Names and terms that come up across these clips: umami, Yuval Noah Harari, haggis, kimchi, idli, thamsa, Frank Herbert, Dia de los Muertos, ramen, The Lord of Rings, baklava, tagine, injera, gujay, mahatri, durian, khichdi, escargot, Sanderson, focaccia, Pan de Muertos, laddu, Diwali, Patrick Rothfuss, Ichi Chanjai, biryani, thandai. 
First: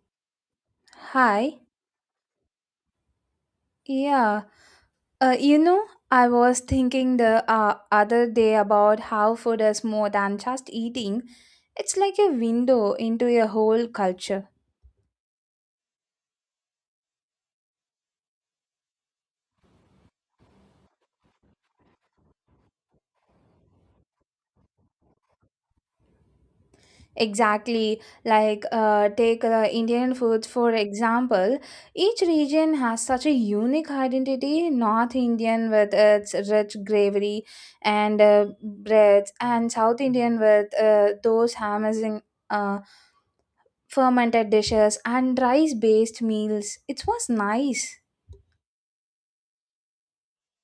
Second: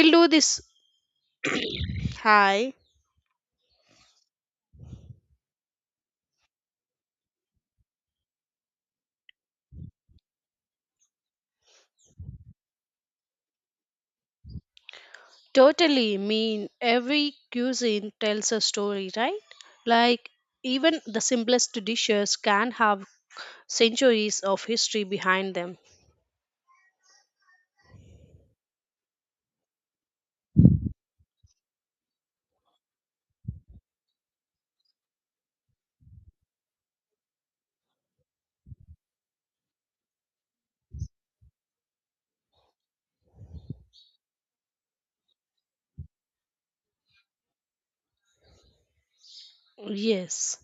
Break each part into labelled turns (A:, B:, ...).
A: We'll do this.
B: Hi.
A: Hi.
B: Yeah. I was thinking the other day about how food is more than just eating. It's like a window into a whole culture.
A: Totally mean every cuisine tells a story, right? Like even the simplest dishes can have centuries of history behind them.
B: Exactly. Like, take Indian food for example. Each region has such a unique identity. North Indian with its rich gravy and breads, and South Indian with those amazing. Uh, Fermented dishes and rice based meals. It was nice.
A: Yes.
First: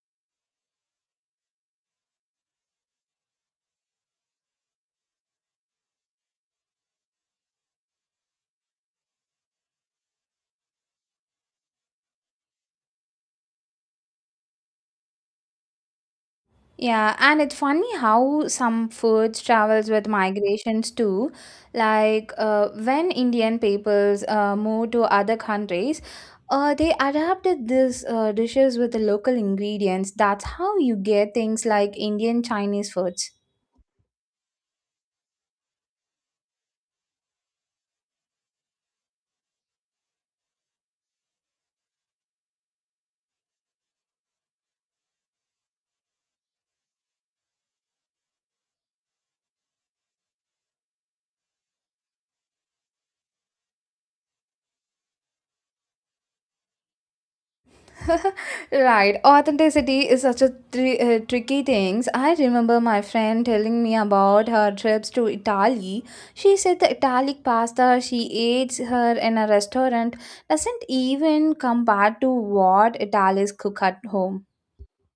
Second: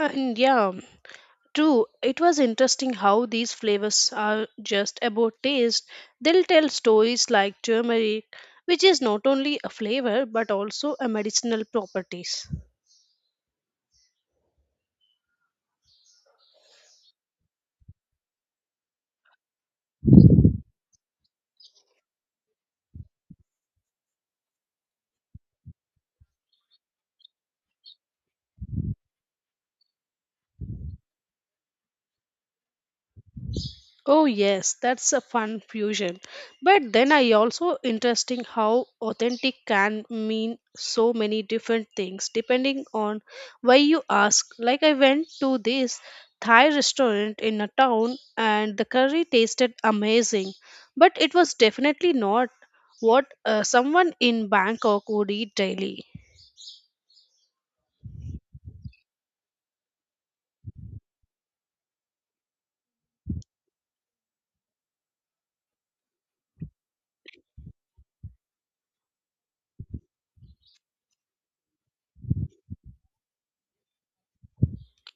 A: And yeah, true. It was interesting how these flavors are just about taste. They'll tell stories like turmeric, which is not only a flavor but also a medicinal properties.
B: Yeah, and it's funny how some foods travels with migrations too. Like when Indian peoples move to other countries, they adapted these dishes with the local ingredients. That's how you get things like Indian Chinese foods.
A: Oh yes, that's a fun fusion. But then I also interesting how authentic can mean so many different things depending on why you ask. Like I went to this Thai restaurant in a town and the curry tasted amazing, but it was definitely not what someone in Bangkok would eat daily.
B: Right. Authenticity is such a tricky thing. I remember my friend telling me about her trips to Italy. She said the Italian pasta she ate her in a restaurant doesn't even compare to what Italians cook at home.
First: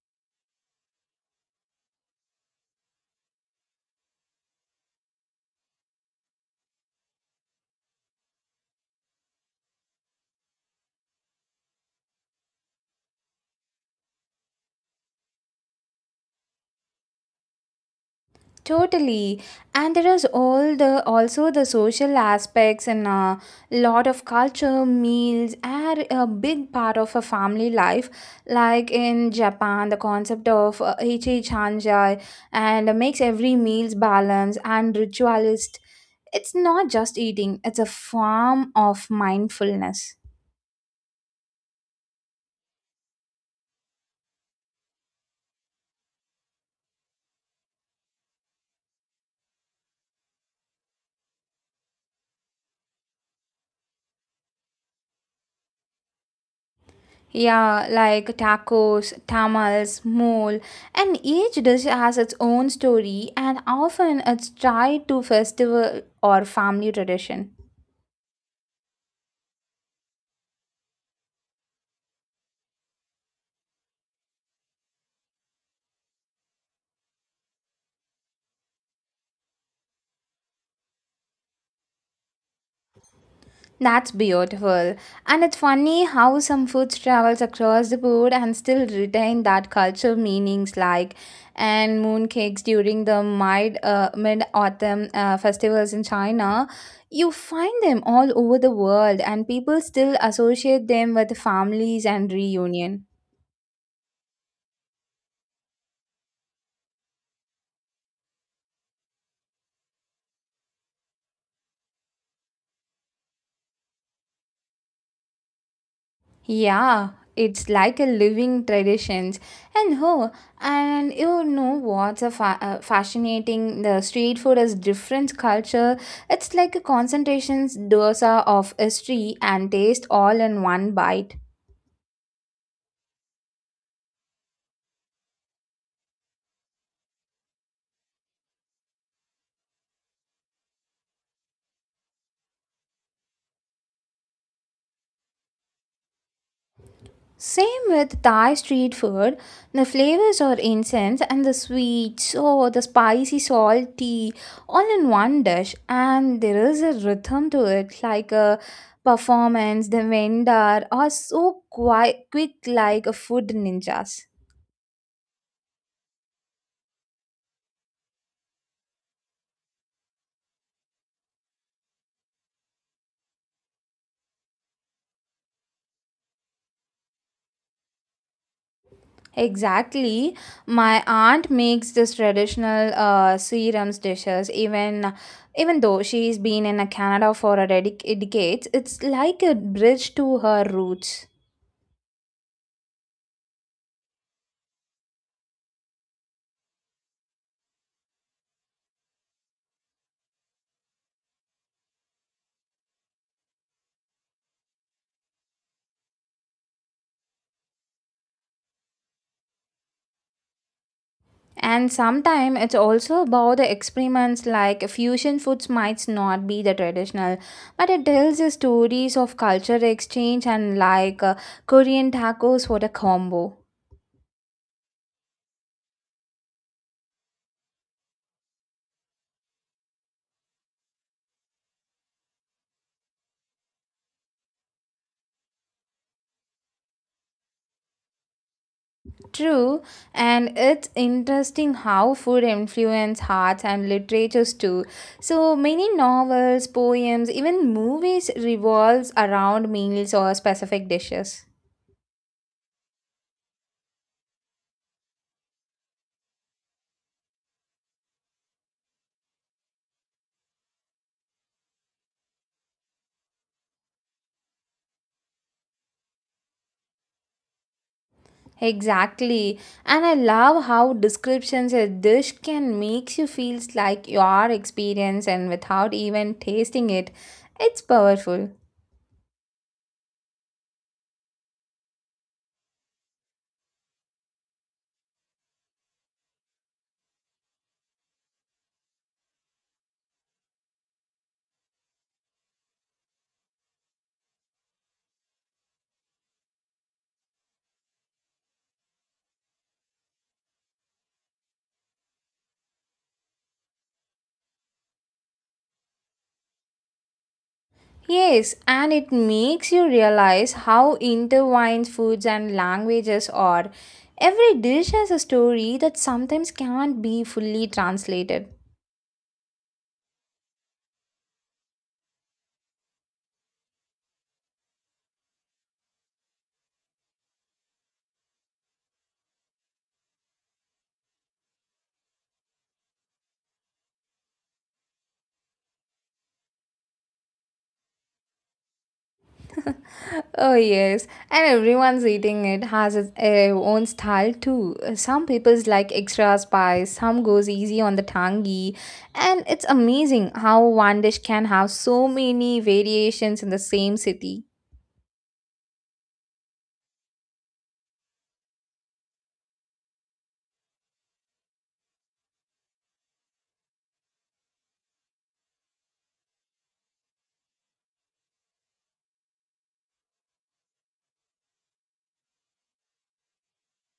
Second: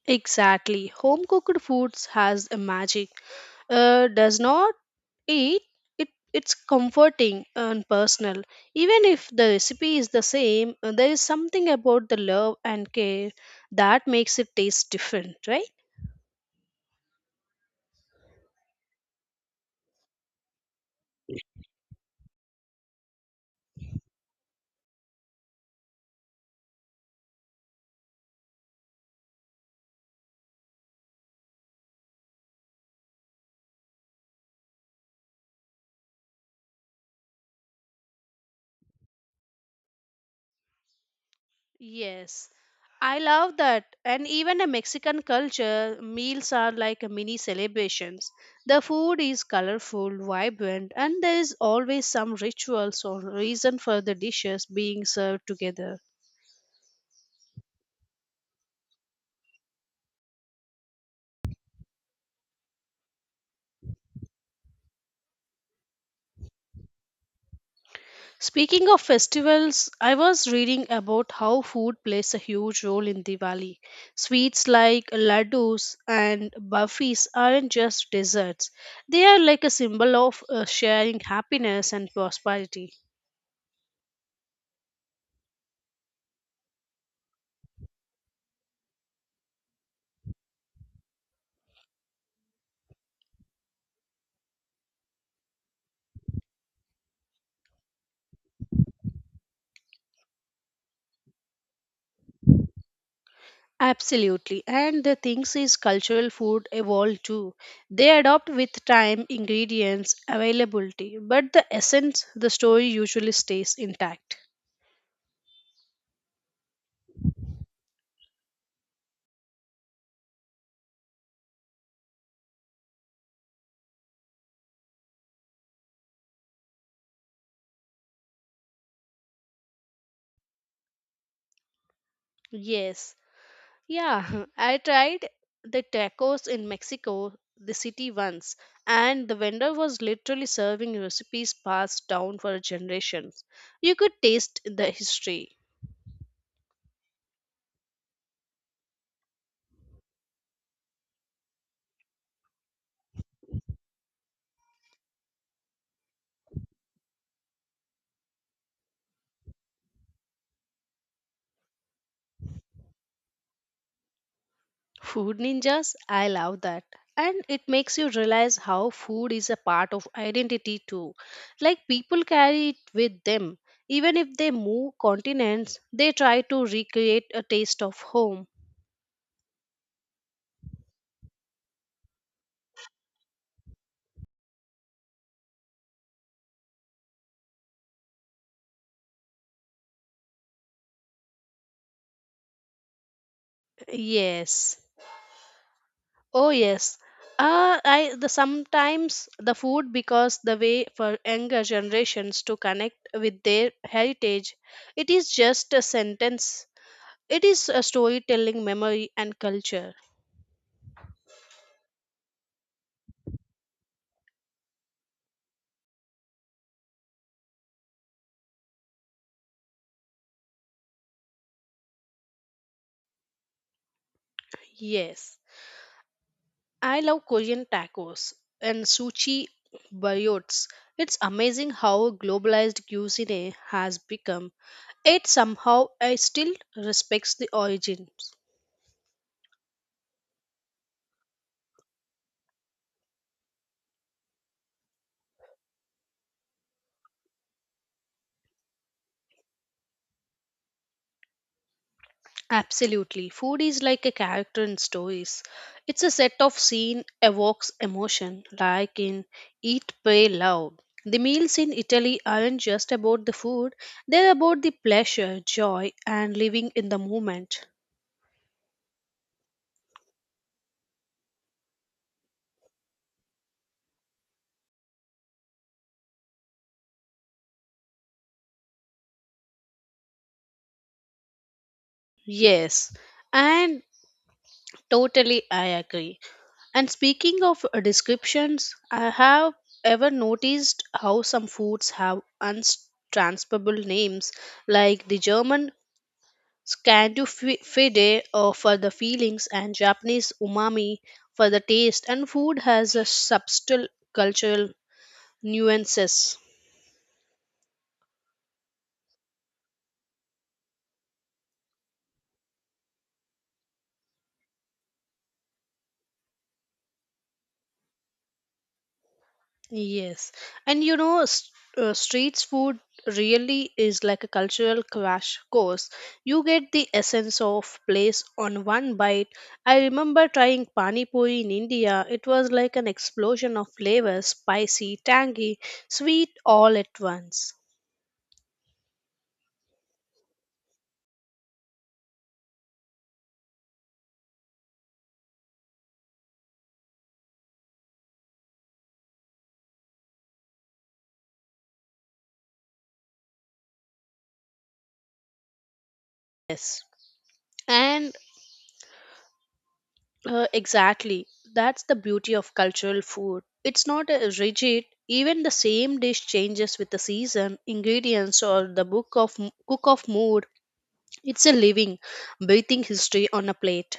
A: Exactly. Home cooked foods has a magic. Does not It, it's comforting and personal. Even if the recipe is the same, there is something about the love and care that makes it taste different, right?
B: Totally. And there is all the also the social aspects and a lot of culture, meals are a big part of a family life. Like in Japan, the concept of Ichi Chanjai and makes every meal's balance and ritualist. It's not just eating, it's a form of mindfulness.
A: Yes. I love that. And even a Mexican culture, meals are like a mini celebrations. The food is colorful, vibrant, and there is always some rituals or reason for the dishes being served together.
B: Yeah, like tacos, tamales, mole, and each dish has its own story, and often it's tied to festival or family tradition.
A: Speaking of festivals, I was reading about how food plays a huge role in Diwali. Sweets like laddus and burfis aren't just desserts, they are like a symbol of sharing happiness and prosperity.
B: That's beautiful, and it's funny how some foods travels across the board and still retain that cultural meanings, like and mooncakes during the mid autumn festivals in China. You find them all over the world, and people still associate them with families and reunion.
A: Absolutely, and the things is cultural food evolve too. They adopt with time, ingredients, availability, but the essence, the story usually stays intact.
B: Yeah, it's like a living traditions. And oh, and you know what's a fascinating? The street food is different culture. It's like a concentrations dosa of history and taste all in one bite.
A: Yes, yeah, I tried the tacos in Mexico, the city once, and the vendor was literally serving recipes passed down for generations. You could taste the history.
B: Same with Thai street food. The flavors are intense and the sweet, so the spicy, salty, all in one dish. And there is a rhythm to it, like a performance. The vendor are so quite quick, like a food ninjas.
A: Food ninjas, I love that. And it makes you realize how food is a part of identity too. Like people carry it with them. Even if they move continents, they try to recreate a taste of home.
B: Exactly. My aunt makes this traditional serums dishes even though she's been in Canada for a decades. It's like a bridge to her roots.
A: Yes. Oh yes, I the sometimes the food because the way for younger generations to connect with their heritage, it is just a sentence. It is a storytelling, memory, and culture.
B: And sometimes it's also about the experiments like fusion foods might not be the traditional, but it tells the stories of culture exchange and like Korean tacos for the combo.
A: Yes, I love Korean tacos and sushi burritos. It's amazing how globalized cuisine has become. It somehow I still respects the origins.
B: True, and it's interesting how food influences arts and literatures too. So many novels, poems, even movies revolves around meals or specific dishes.
A: Absolutely. Food is like a character in stories. It's a set of scene evokes emotion, like in Eat, Pray, Love. The meals in Italy aren't just about the food, they're about the pleasure, joy, and living in the moment.
B: Exactly. And I love how descriptions a dish can make you feel like your experience and without even tasting it. It's powerful.
A: Yes, and totally I agree. And speaking of descriptions, I have ever noticed how some foods have untransferable names, like the German Scandu fide for the feelings and Japanese umami for the taste and food has a subtle cultural nuances.
B: Yes, and it makes you realize how intertwined foods and languages are. Every dish has a story that sometimes can't be fully translated.
A: Yes. And you know streets food really is like a cultural crash course. You get the essence of place on one bite. I remember trying pani puri in India. It was like an explosion of flavors, spicy, tangy, sweet all at once.
B: Oh, yes, and everyone's eating it has its own style too. Some people's like extra spice, some goes easy on the tangy, and it's amazing how one dish can have so many variations in the same city.
A: Yes. And exactly. That's the beauty of cultural food. It's not rigid. Even the same dish changes with the season, ingredients, or the book of cook of mood. It's a living, breathing history on a plate.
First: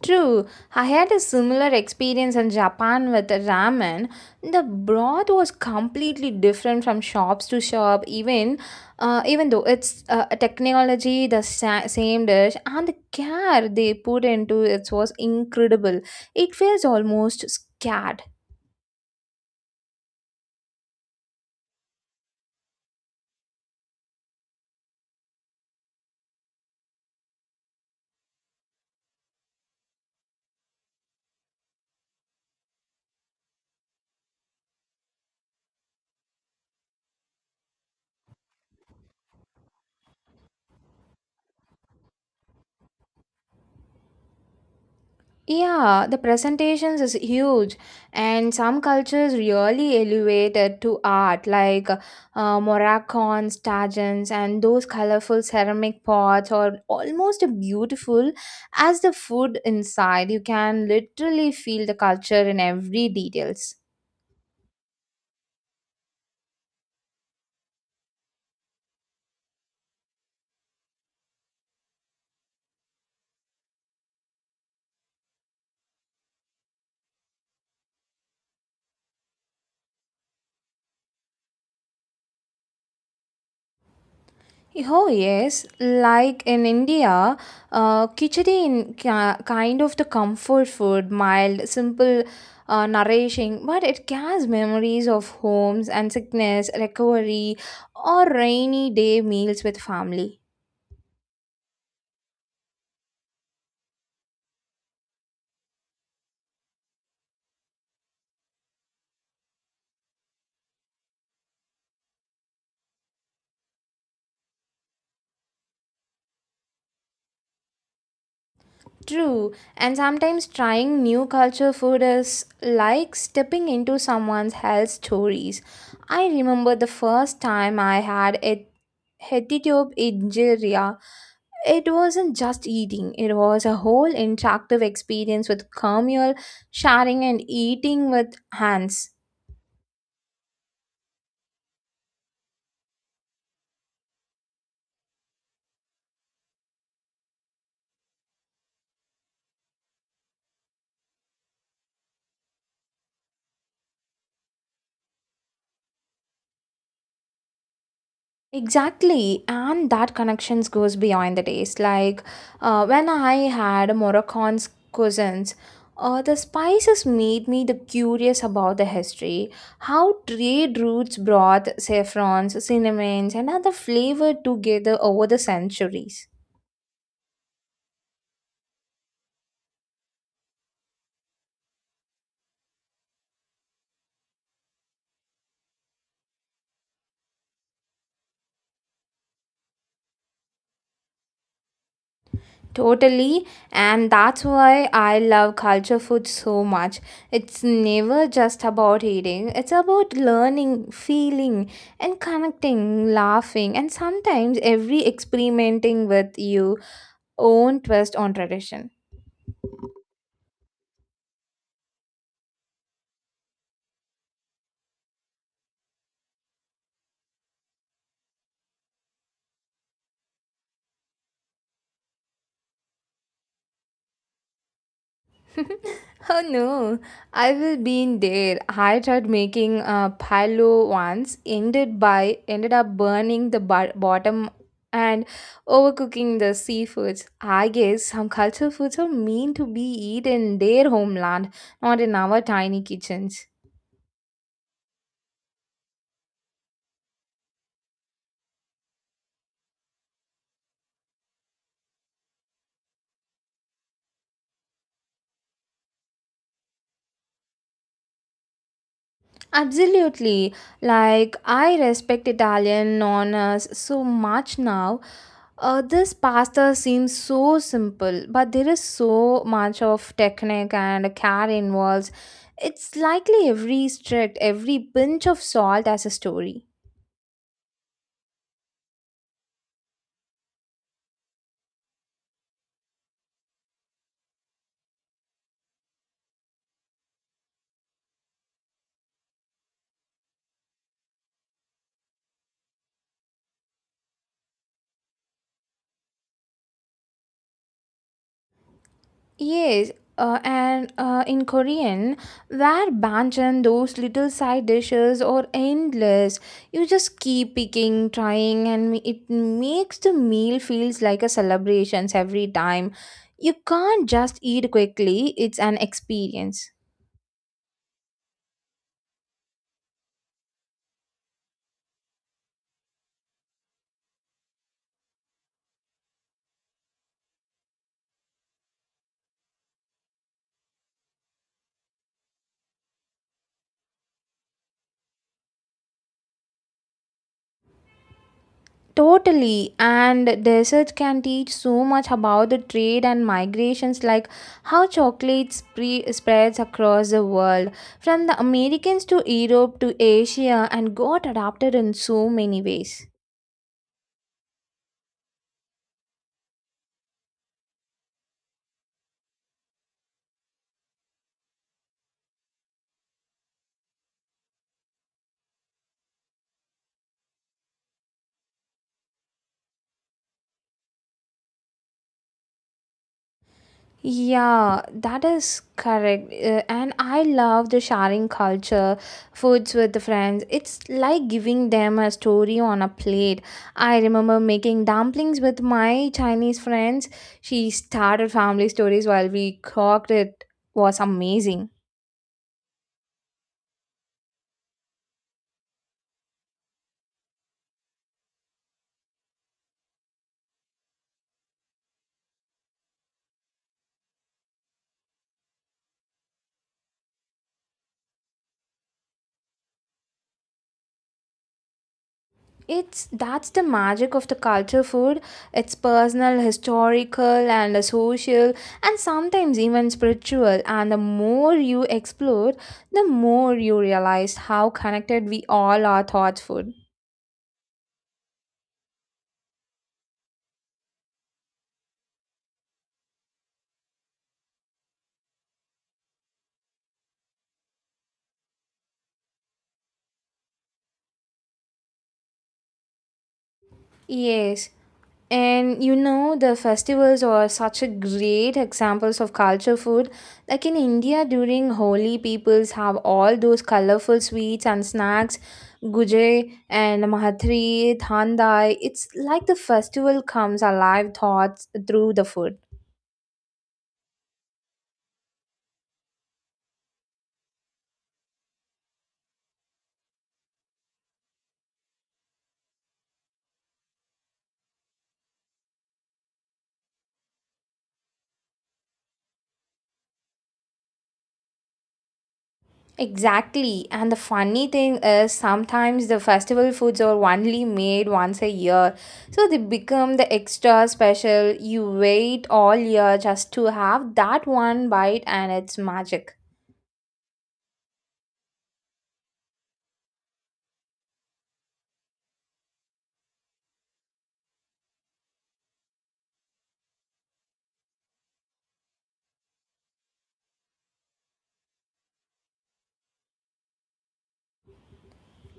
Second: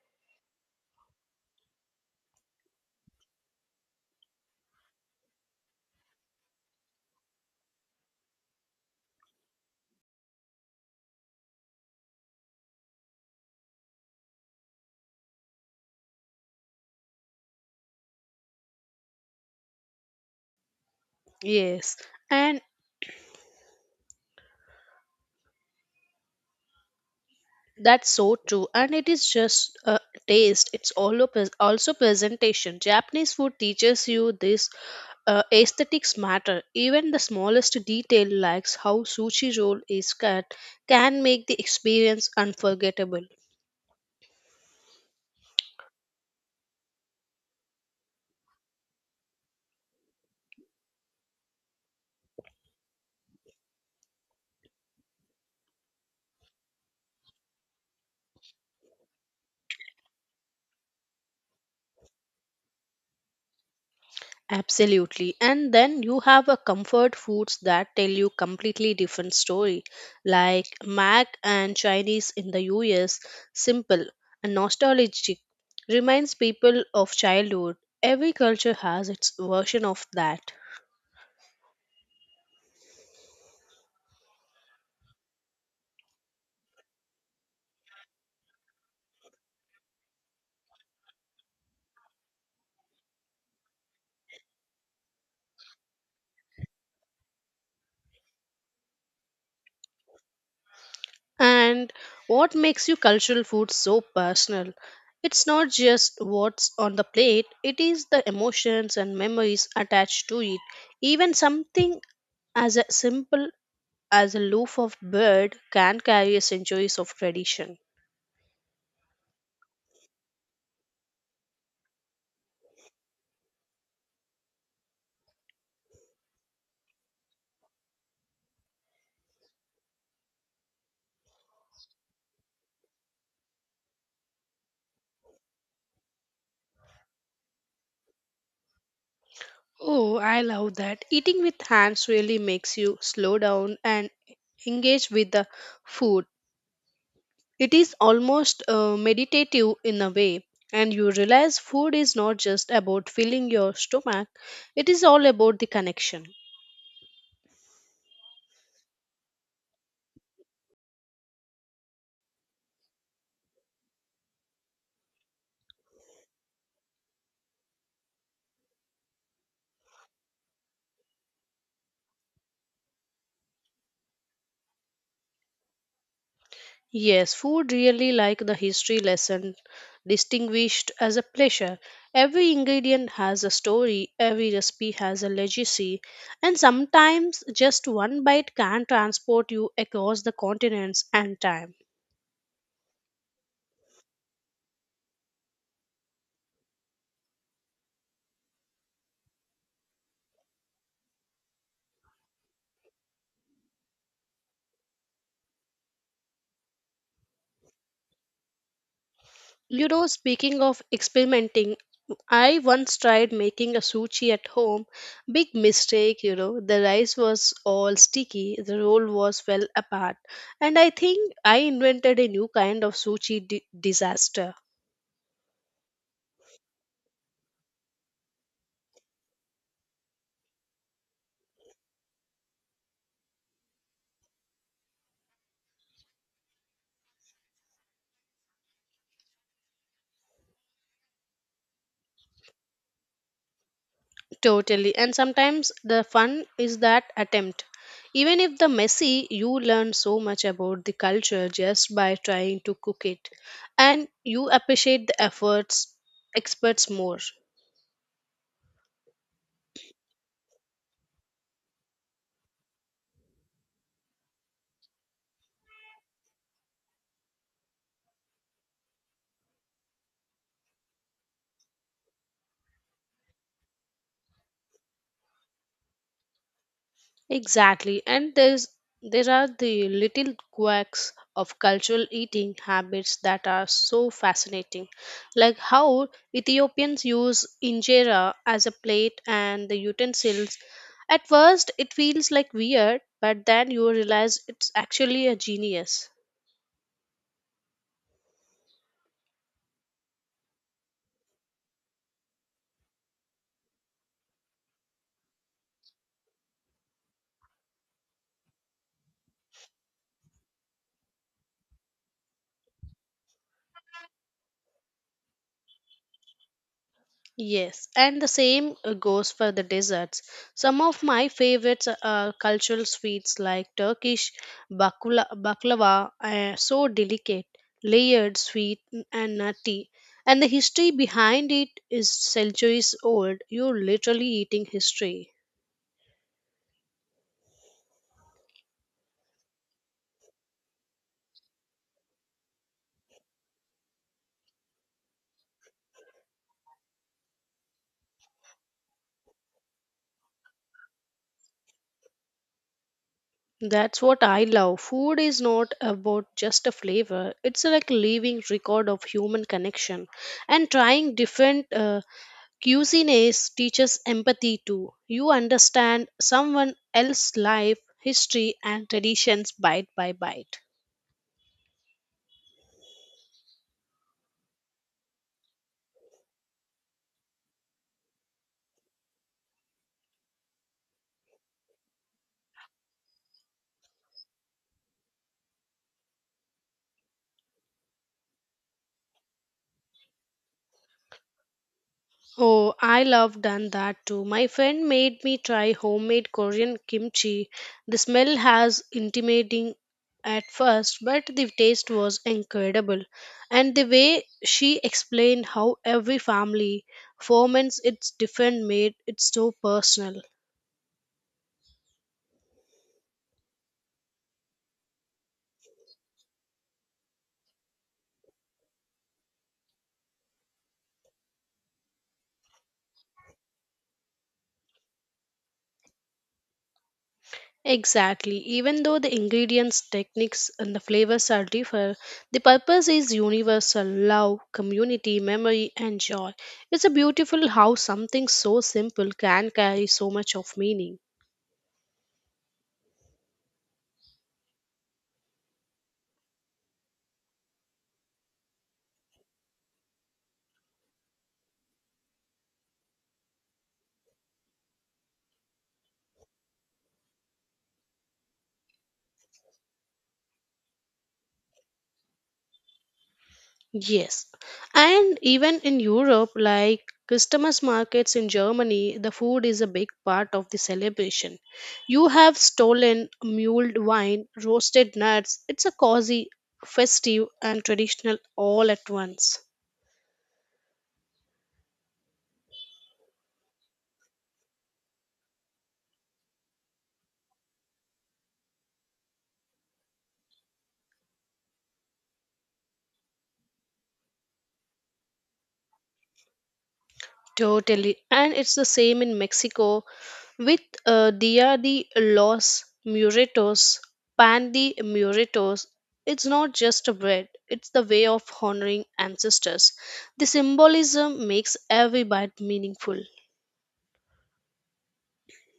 B: True, I had a similar experience in Japan with ramen. The broth was completely different from shops to shop, even though it's a technology, the same dish, and the care they put into it was incredible. It feels almost scared.
A: Yes, and that's so true. And it is just a taste. It's all also, also presentation. Japanese food teaches you this aesthetics matter. Even the smallest detail, like how sushi roll is cut, can make the experience unforgettable.
B: Yeah, the presentations is huge, and some cultures really elevate it to art, like Moroccans, tagines, and those colorful ceramic pots are almost beautiful as the food inside. You can literally feel the culture in every details.
A: Absolutely. And then you have a comfort foods that tell you completely different story, like Mac and Chinese in the US, simple and nostalgic, reminds people of childhood. Every culture has its version of that.
B: Oh yes, like in India, khichdi in kind of the comfort food, mild, simple, nourishing, but it carries memories of homes and sickness, recovery, or rainy day meals with family.
A: And what makes you cultural food so personal? It's not just what's on the plate, it is the emotions and memories attached to it. Even something as a simple as a loaf of bread can carry centuries of tradition.
B: True, and sometimes trying new culture food is like stepping into someone's health stories. I remember the first time I had a Hetitube injera. It wasn't just eating, it was a whole interactive experience with communal sharing and eating with hands.
A: Oh, I love that. Eating with hands really makes you slow down and engage with the food. It is almost meditative in a way, and you realize food is not just about filling your stomach, it is all about the connection.
B: Exactly, and that connections goes beyond the taste. Like when I had Moroccan's cousins, the spices made me the curious about the history, how trade routes brought saffrons, cinnamons, and other flavor together over the centuries.
A: Yes, food really like the history lesson distinguished as a pleasure. Every ingredient has a story, every recipe has a legacy, and sometimes just one bite can transport you across the continents and time.
B: Totally, and that's why I love culture food so much. It's never just about eating, it's about learning, feeling, and connecting, laughing, and sometimes every experimenting with your own twist on tradition.
A: You know, speaking of experimenting, I once tried making a sushi at home. Big mistake, you know. The rice was all sticky, the roll was fell apart. And I think I invented a new kind of disaster.
B: Oh no, I will be in there. I tried making a palo once, ended up burning the bottom and overcooking the seafoods. I guess some culture foods are meant to be eaten in their homeland, not in our tiny kitchens.
A: Totally. And sometimes the fun is that attempt. Even if the messy, you learn so much about the culture just by trying to cook it. And you appreciate the efforts experts more.
B: Absolutely. Like, I respect Italian nonnas so much now. This pasta seems so simple, but there is so much of technique and care involved. It's likely every strict, every pinch of salt has a story.
A: Exactly, and there are the little quirks of cultural eating habits that are so fascinating, like how Ethiopians use injera as a plate and the utensils. At first, it feels like weird, but then you realize it's actually a genius.
B: Yes, and in Korean, their banchan, those little side dishes are endless. You just keep picking, trying, and it makes the meal feels like a celebrations every time. You can't just eat quickly; it's an experience.
A: Yes, and the same goes for the desserts. Some of my favorites are cultural sweets like Turkish bakula, baklava, so delicate, layered, sweet, and nutty. And the history behind it is centuries old. You're literally eating history.
B: Totally, and the research can teach so much about the trade and migrations, like how chocolate spreads across the world from the Americans to Europe to Asia and got adapted in so many ways.
A: That's what I love. Food is not about just a flavor, it's like living record of human connection. And trying different cuisine is, teaches empathy too. You understand someone else's life, history, and traditions bite by bite.
B: Yeah, that is correct. And I love the sharing culture, foods with the friends. It's like giving them a story on a plate. I remember making dumplings with my Chinese friends. She started family stories while we cooked. It was amazing.
A: Oh, I love done that too. My friend made me try homemade Korean kimchi. The smell has intimidating at first, but the taste was incredible. And the way she explained how every family ferments its different made it so personal.
B: It's that's the magic of the culture food. It's personal, historical, and social, and sometimes even spiritual. And the more you explore, the more you realize how connected we all are thought food.
A: Exactly. Even though the ingredients, techniques, and the flavors are different, the purpose is universal love, community, memory, and joy. It's a beautiful how something so simple can carry so much of meaning.
B: Yes. And you know, the festivals are such a great examples of culture food. Like in India during Holi, peoples have all those colorful sweets and snacks, gujay and mahatri, thandai. It's like the festival comes alive thoughts through the food.
A: Yes. And even in Europe, like Christmas markets in Germany, the food is a big part of the celebration. You have stolen mulled wine, roasted nuts. It's a cozy, festive, and traditional all at once.
B: Exactly. And the funny thing is, sometimes the festival foods are only made once a year. So they become the extra special. You wait all year just to have that one bite, and it's magic.
A: Totally. And it's the same in Mexico with Dia de los Muertos, Pan de Muertos. It's not just a bread, it's the way of honoring ancestors. The symbolism makes every bite meaningful.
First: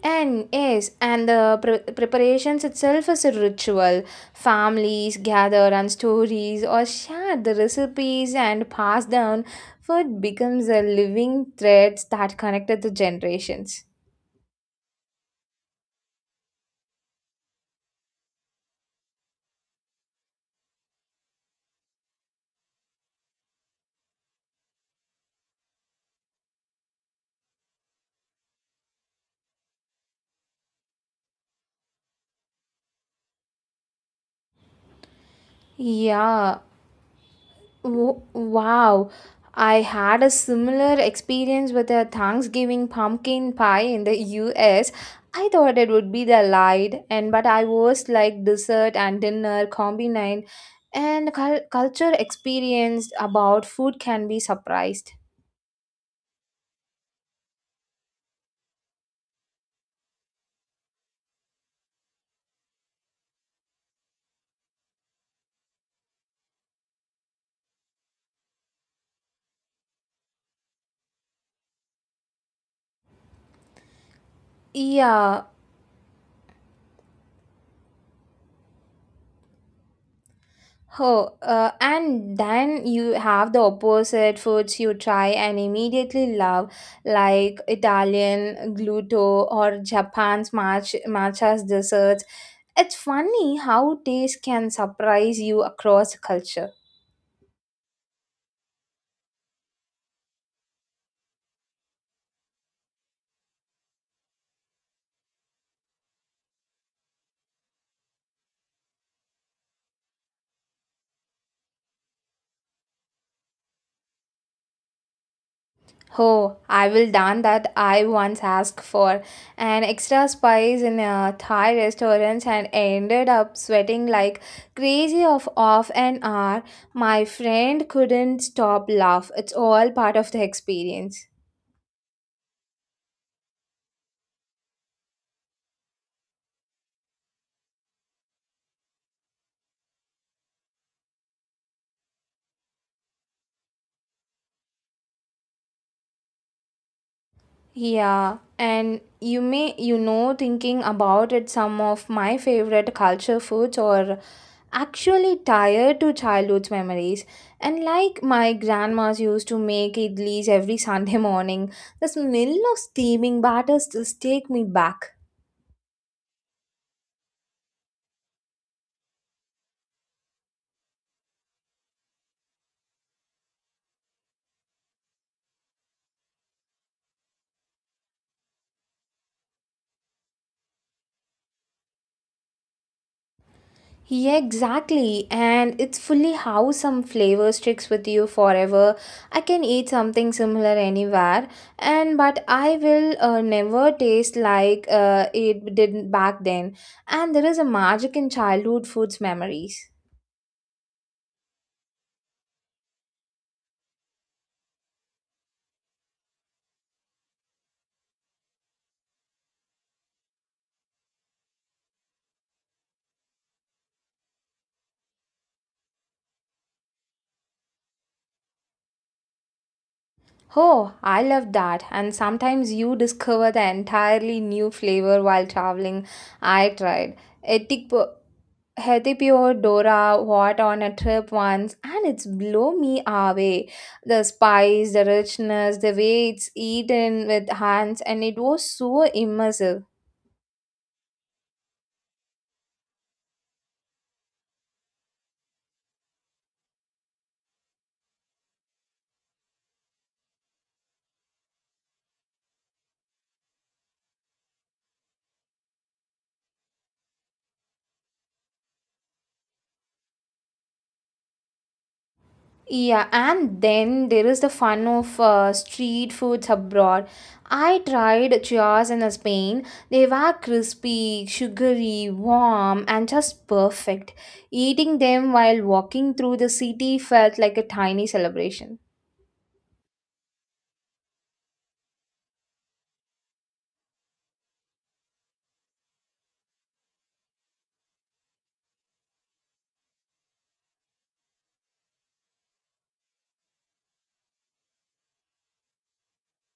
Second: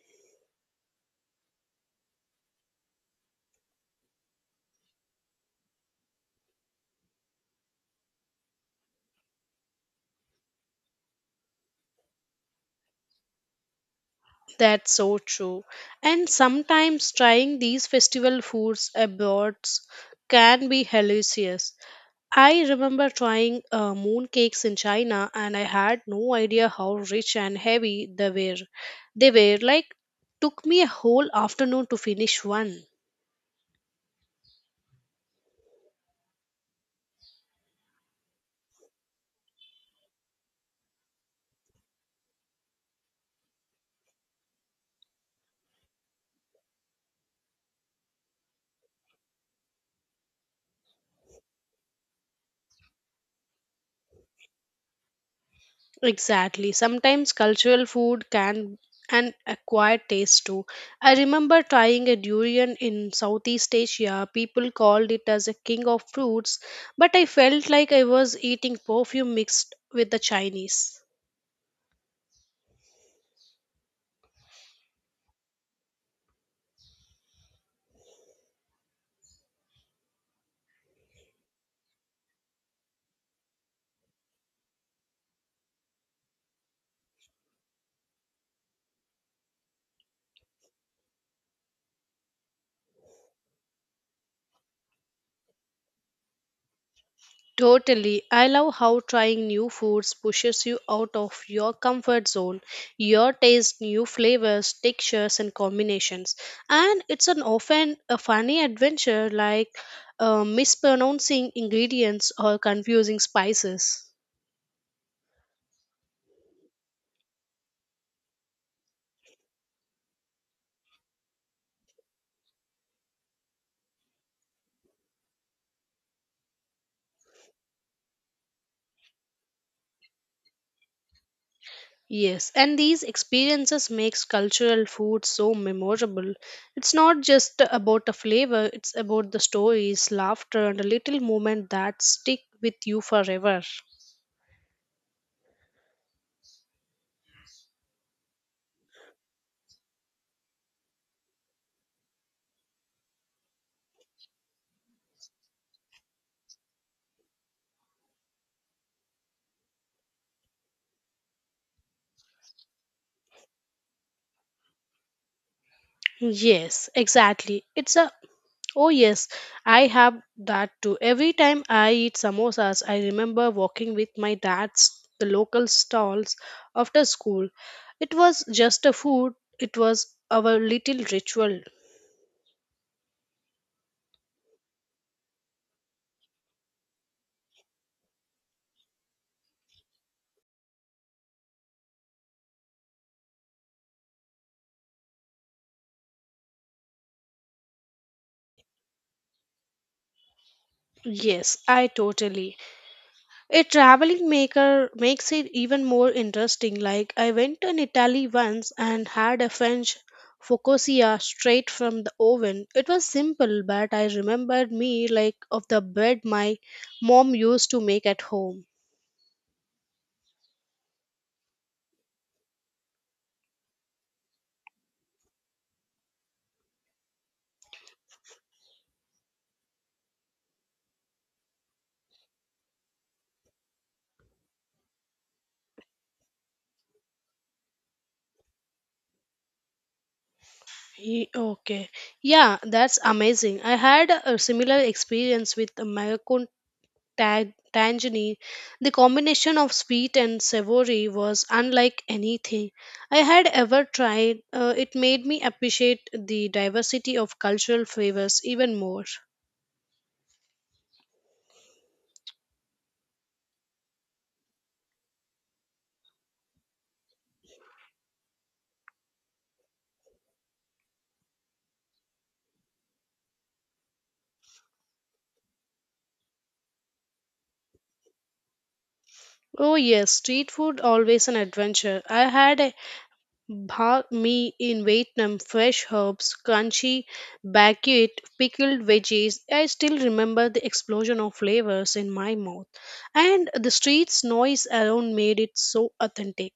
B: And yes, and the preparations itself is a ritual. Families gather and stories or share the recipes and pass down. Food becomes a living thread that connected the generations.
A: That's so true. And sometimes trying these festival foods abroad can be hilarious. I remember trying moon cakes in China and I had no idea how rich and heavy they were. They were like took me a whole afternoon to finish one.
B: Yeah, Wow, I had a similar experience with a Thanksgiving pumpkin pie in the U. S. I thought it would be the light, and but I was like dessert and dinner combined, and culture experience about food can be surprised.
A: Exactly. Sometimes cultural food can and acquire taste too. I remember trying a durian in Southeast Asia. People called it as a king of fruits, but I felt like I was eating perfume mixed with the Chinese.
B: Yeah, Oh, and then you have the opposite foods you try and immediately love, like Italian gluto or Japan's matcha's desserts. It's funny how taste can surprise you across culture.
A: Totally. I love how trying new foods pushes you out of your comfort zone. Your taste new flavors, textures and combinations. And it's an often a funny adventure like mispronouncing ingredients or confusing spices.
B: Oh, I will done that. I once asked for an extra spice in a Thai restaurant and ended up sweating like crazy of off an hour. My friend couldn't stop laugh. It's all part of the experience.
A: Yes, and these experiences makes cultural food so memorable. It's not just about the flavor, it's about the stories, laughter and a little moment that stick with you forever.
B: Yeah, and you know, thinking about it, some of my favorite culture foods are actually tied to childhood memories. And like my grandma's used to make idlis every Sunday morning, the smell of steaming batter still take me back.
A: Yes, exactly. It's a oh yes, I have that too. Every time I eat samosas, I remember walking with my dad's the local stalls after school. It was just a food, it was our little ritual.
B: Yeah, exactly. And it's fully how some flavor sticks with you forever. I can eat something similar anywhere, and but I will never taste like it did back then. And there is a magic in childhood foods memories.
A: Yes, I totally. A traveling maker makes it even more interesting. Like I went to Italy once and had a French focaccia straight from the oven. It was simple, but I remembered me like of the bread my mom used to make at home.
B: Oh, I love that. And sometimes you discover the entirely new flavor while traveling. I tried Etipo- Hetipio Dora what on a trip once and it's blow me away. The spice, the richness, the way it's eaten with hands and it was so immersive.
A: Okay. Yeah, that's amazing. I had a similar experience with American tangini. The combination of sweet and savory was unlike anything I had ever tried. It made me appreciate the diversity of cultural flavors even more.
B: Yeah, and then there is the fun of street foods abroad. I tried churros in Spain. They were crispy, sugary, warm, and just perfect. Eating them while walking through the city felt like a tiny celebration.
A: Oh, yes, street food always an adventure. I had a bha mi in Vietnam, fresh herbs, crunchy baked pickled veggies. I still remember the explosion of flavors in my mouth, and the street's noise around made it so authentic.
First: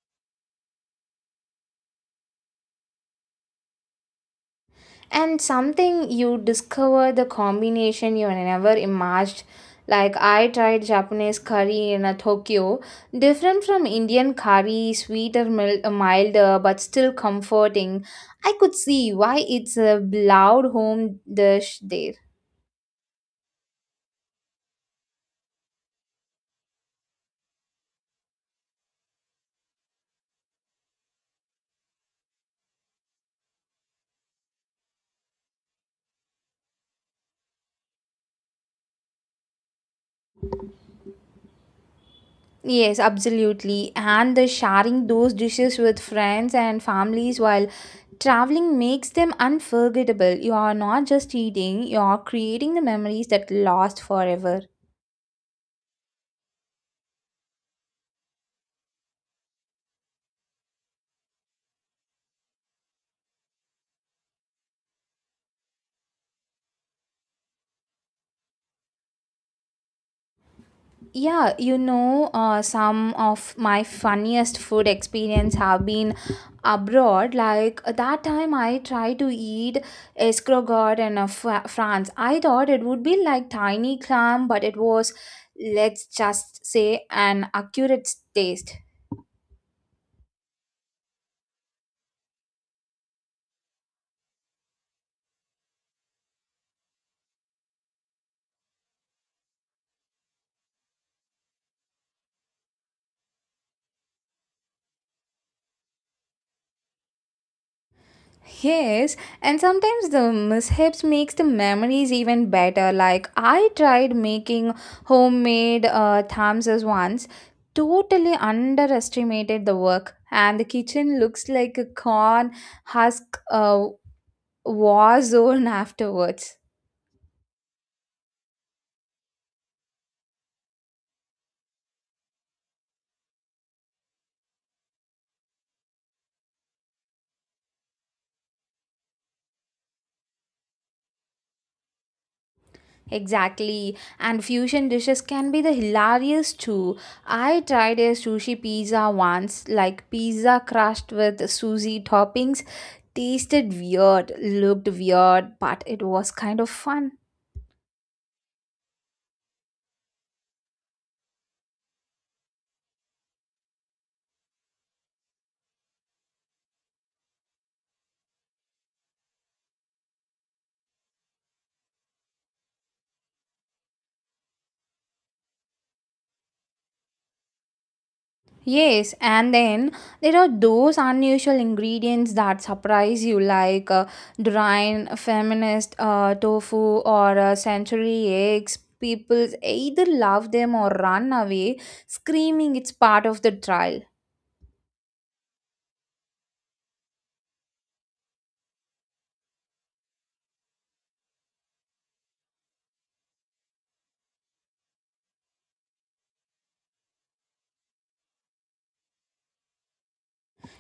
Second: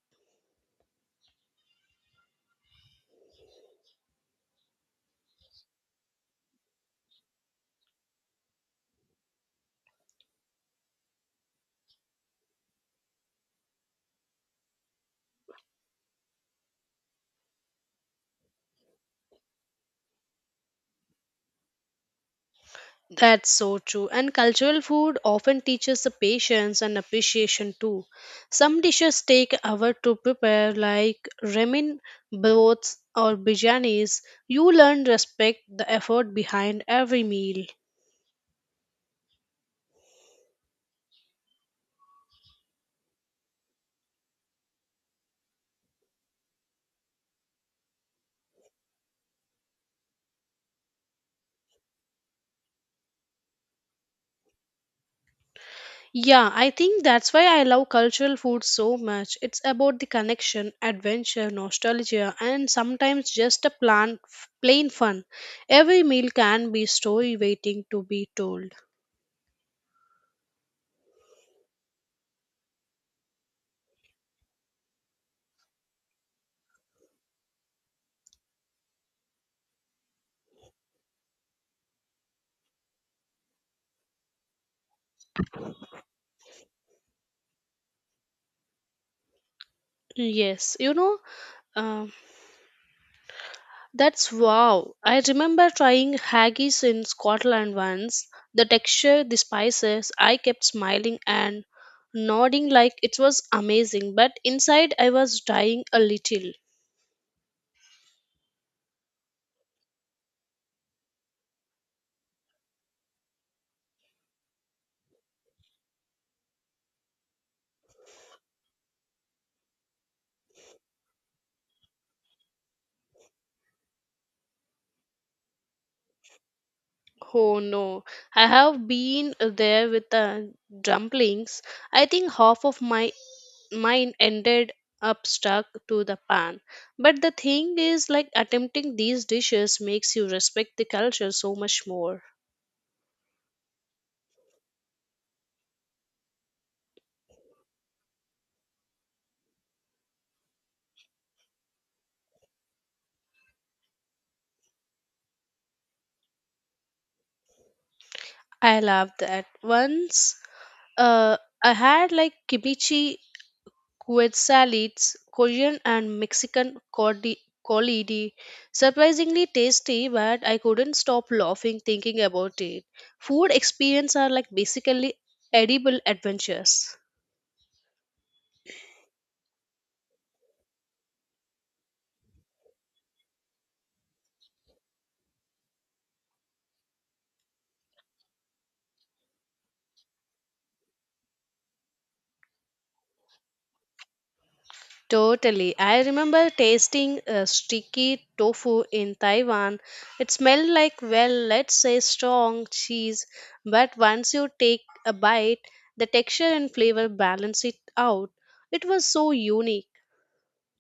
B: And something you discover the combination you never imagined. Like I tried Japanese curry in a Tokyo, different from Indian curry, sweeter, milder, but still comforting. I could see why it's a loud home dish there.
A: That's so true. And cultural food often teaches the patience and appreciation too. Some dishes take hours to prepare, like ramen, broths, or biryanis. You learn respect the effort behind every meal.
B: Yes, absolutely. And the sharing those dishes with friends and families while traveling makes them unforgettable. You are not just eating, you are creating the memories that last forever.
A: Yeah, I think that's why I love cultural food so much. It's about the connection, adventure, nostalgia, and sometimes just a plain fun. Every meal can be story waiting to be told.
B: Yeah, you know, some of my funniest food experience have been abroad. Like that time, I tried to eat escargot in France. I thought it would be like tiny clam, but it was, let's just say, an accurate taste.
A: Yes, you know. um That's wow. I remember trying haggis in Scotland once. The texture, the spices, I kept smiling and nodding like it was amazing, but inside I was dying a little.
B: Yes, and sometimes the mishaps makes the memories even better. Like I tried making homemade thamsas once, totally underestimated the work, and the kitchen looks like a corn husk war zone afterwards.
A: Oh no, I have been there with the dumplings. I think half of my mine ended up stuck to the pan. But the thing is like attempting these dishes makes you respect the culture so much more.
B: Exactly, and fusion dishes can be the hilarious too. I tried a sushi pizza once, like pizza crushed with sushi toppings tasted weird, looked weird, but it was kind of fun.
A: I love that. Once uh, I had like kimchi, quid salads, Korean and Mexican collidy. Surprisingly tasty, but I couldn't stop laughing thinking about it. Food experience are like basically edible adventures.
B: Yes, and then there are those unusual ingredients that surprise you, like durian, feminist tofu, or century eggs. People either love them or run away, screaming it's part of the trial.
A: Totally. I remember tasting sticky tofu in Taiwan. It smelled like, well, let's say strong cheese, but once you take a bite, the texture and flavor balance it out. It was so unique.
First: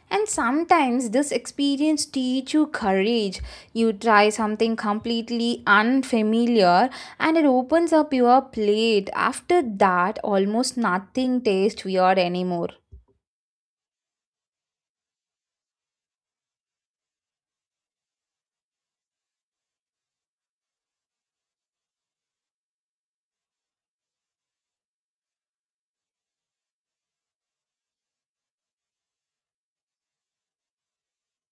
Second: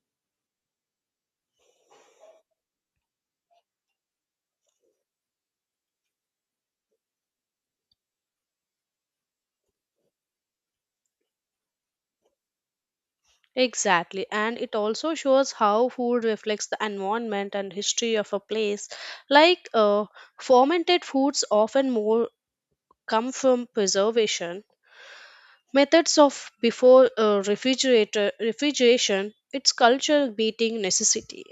B: And sometimes this experience teach you courage. You try something completely unfamiliar and it opens up your plate. After that, almost nothing tastes weird anymore.
A: Exactly. And it also shows how food reflects the environment and history of a place. Like fermented foods often more come from preservation methods of before refrigerator refrigeration its culture beating necessity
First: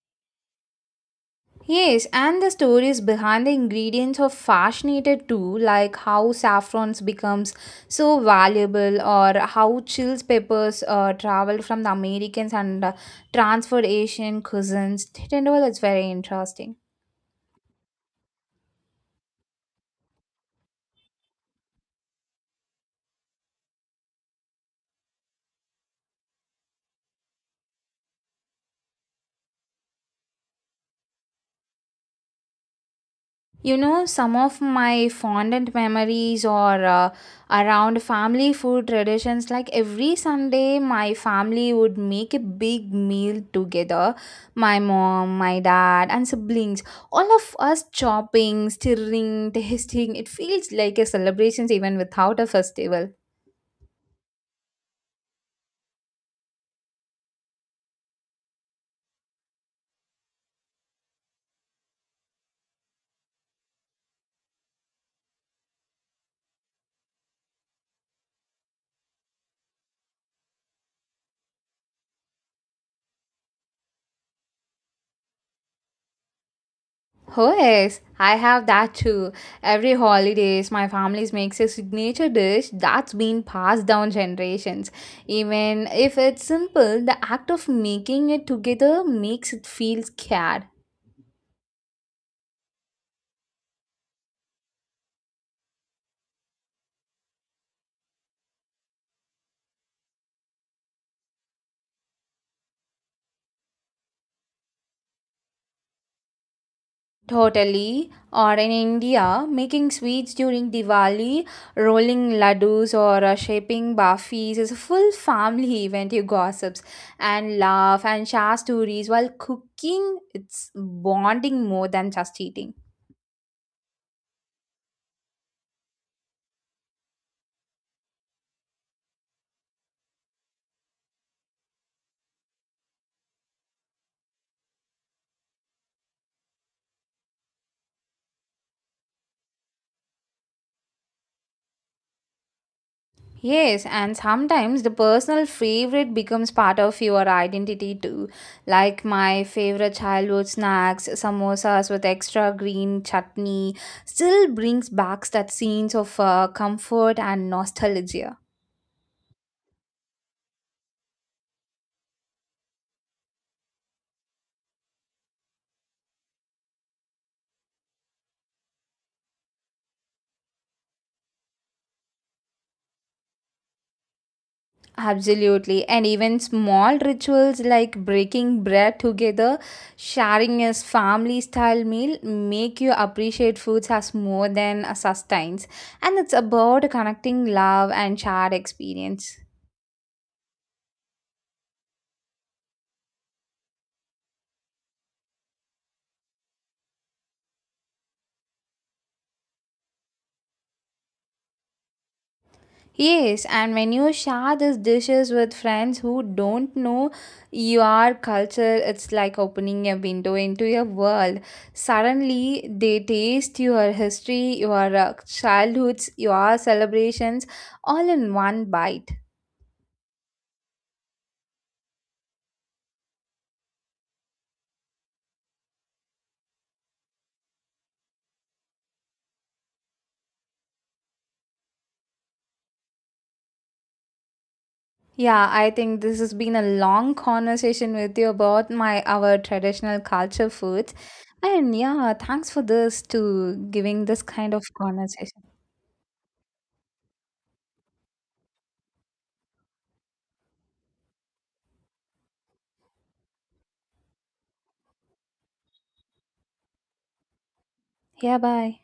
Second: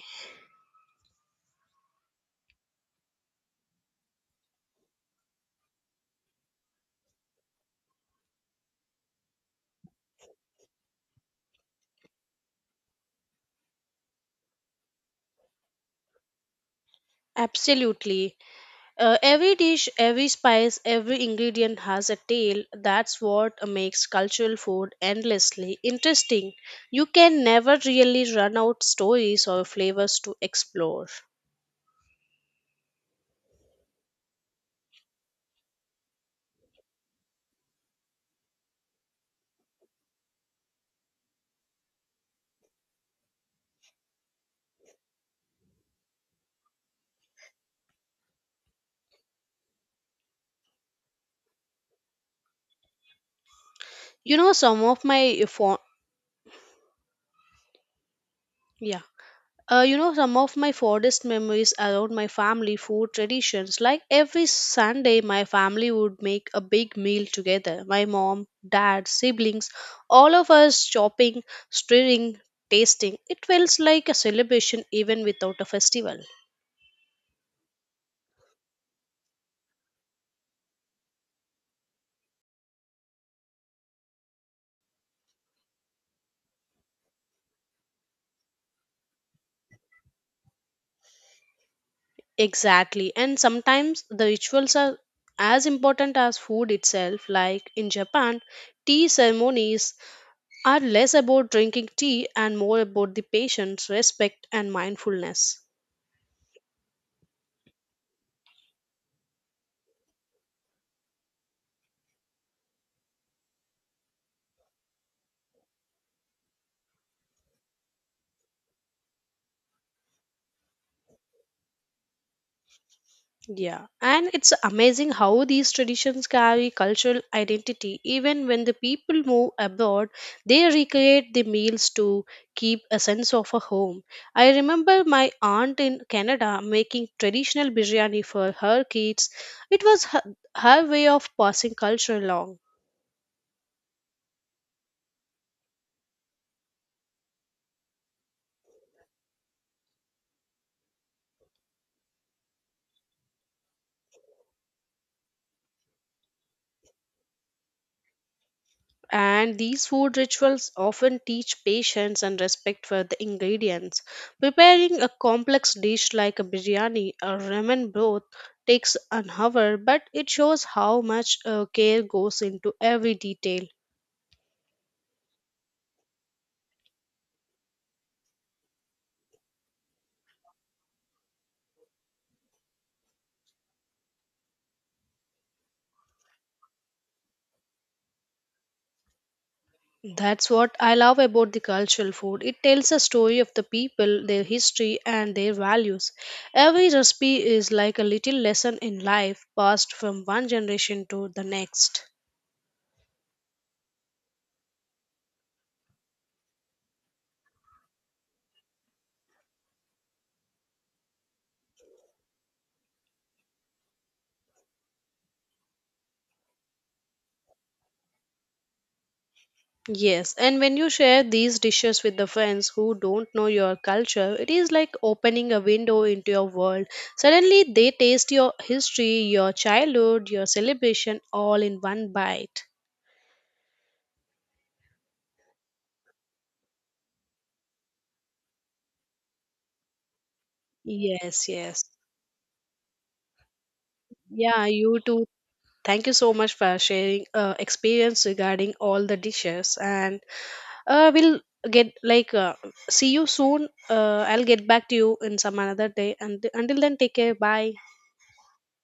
B: Yes, and the stories behind the ingredients are fascinated too, like how saffrons becomes so valuable, or how chills peppers traveled from the Americans and transferred Asian cousins. It and all is very interesting.
A: absolutely every dish every spice every ingredient has a tale that's what makes cultural food endlessly interesting you can never really run out stories or flavors to explore
B: You know, some of my fondant memories are around family food traditions. Like every Sunday, my family would make a big meal together. My mom, my dad, and siblings. All of us chopping, stirring, tasting. It feels like a celebration even without a festival.
A: you know some of my fo- yeah you know, some of my fondest memories around my family food traditions. Like every Sunday, my family would make a big meal together. My mom, dad, siblings, all of us chopping, stirring, tasting. It feels like a celebration even without a festival.
B: Oh yes, I have that too. Every holidays, my family makes a signature dish that's been passed down generations. Even if it's simple, the act of making it together makes it feel scared.
A: Exactly. And sometimes the rituals are as important as food itself. Like in Japan, tea ceremonies are less about drinking tea and more about the patience, respect, and mindfulness.
B: Totally. Or in India, making sweets during Diwali, rolling laddus or shaping bafis is a full family event. You gossips and laugh and share stories while cooking. It's bonding more than just eating.
A: Yeah, and it's amazing how these traditions carry cultural identity. Even when the people move abroad, they recreate the meals to keep a sense of a home. I remember my aunt in Canada making traditional biryani for her kids. It was her way of passing culture along.
B: Yes, and sometimes the personal favorite becomes part of your identity too. Like my favorite childhood snacks, samosas with extra green chutney, still brings back that scenes of comfort and nostalgia.
A: And these food rituals often teach patience and respect for the ingredients. Preparing a complex dish like a biryani or ramen broth takes an hour, but it shows how much care goes into every detail.
B: Absolutely, and even small rituals like breaking bread together, sharing a family style meal, make you appreciate foods as more than a sustenance. And it's about connecting love and shared experience.
A: That's what I love about the cultural food. It tells a story of the people, their history, and their values. Every recipe is like a little lesson in life passed from one generation to the next.
B: Yes, and when you share these dishes with friends who don't know your culture, it's like opening a window into your world. Suddenly, they taste your history, your childhoods, your celebrations all in one bite.
A: Yes, and when you share these dishes with the friends who don't know your culture, it is like opening a window into your world. Suddenly, they taste your history, your childhood, your celebration all in one bite.
B: Yeah, I think this has been a long conversation with you about my our traditional culture foods.
A: Yes,
B: And
A: yes.
B: yeah, thanks for this to giving this kind of
A: Yeah, you too.
B: conversation.
A: Thank you so much for sharing experience regarding all the dishes, and we'll get like see you soon. I'll get back to you in some another day, and until then, take care. Bye.
B: Yeah, bye.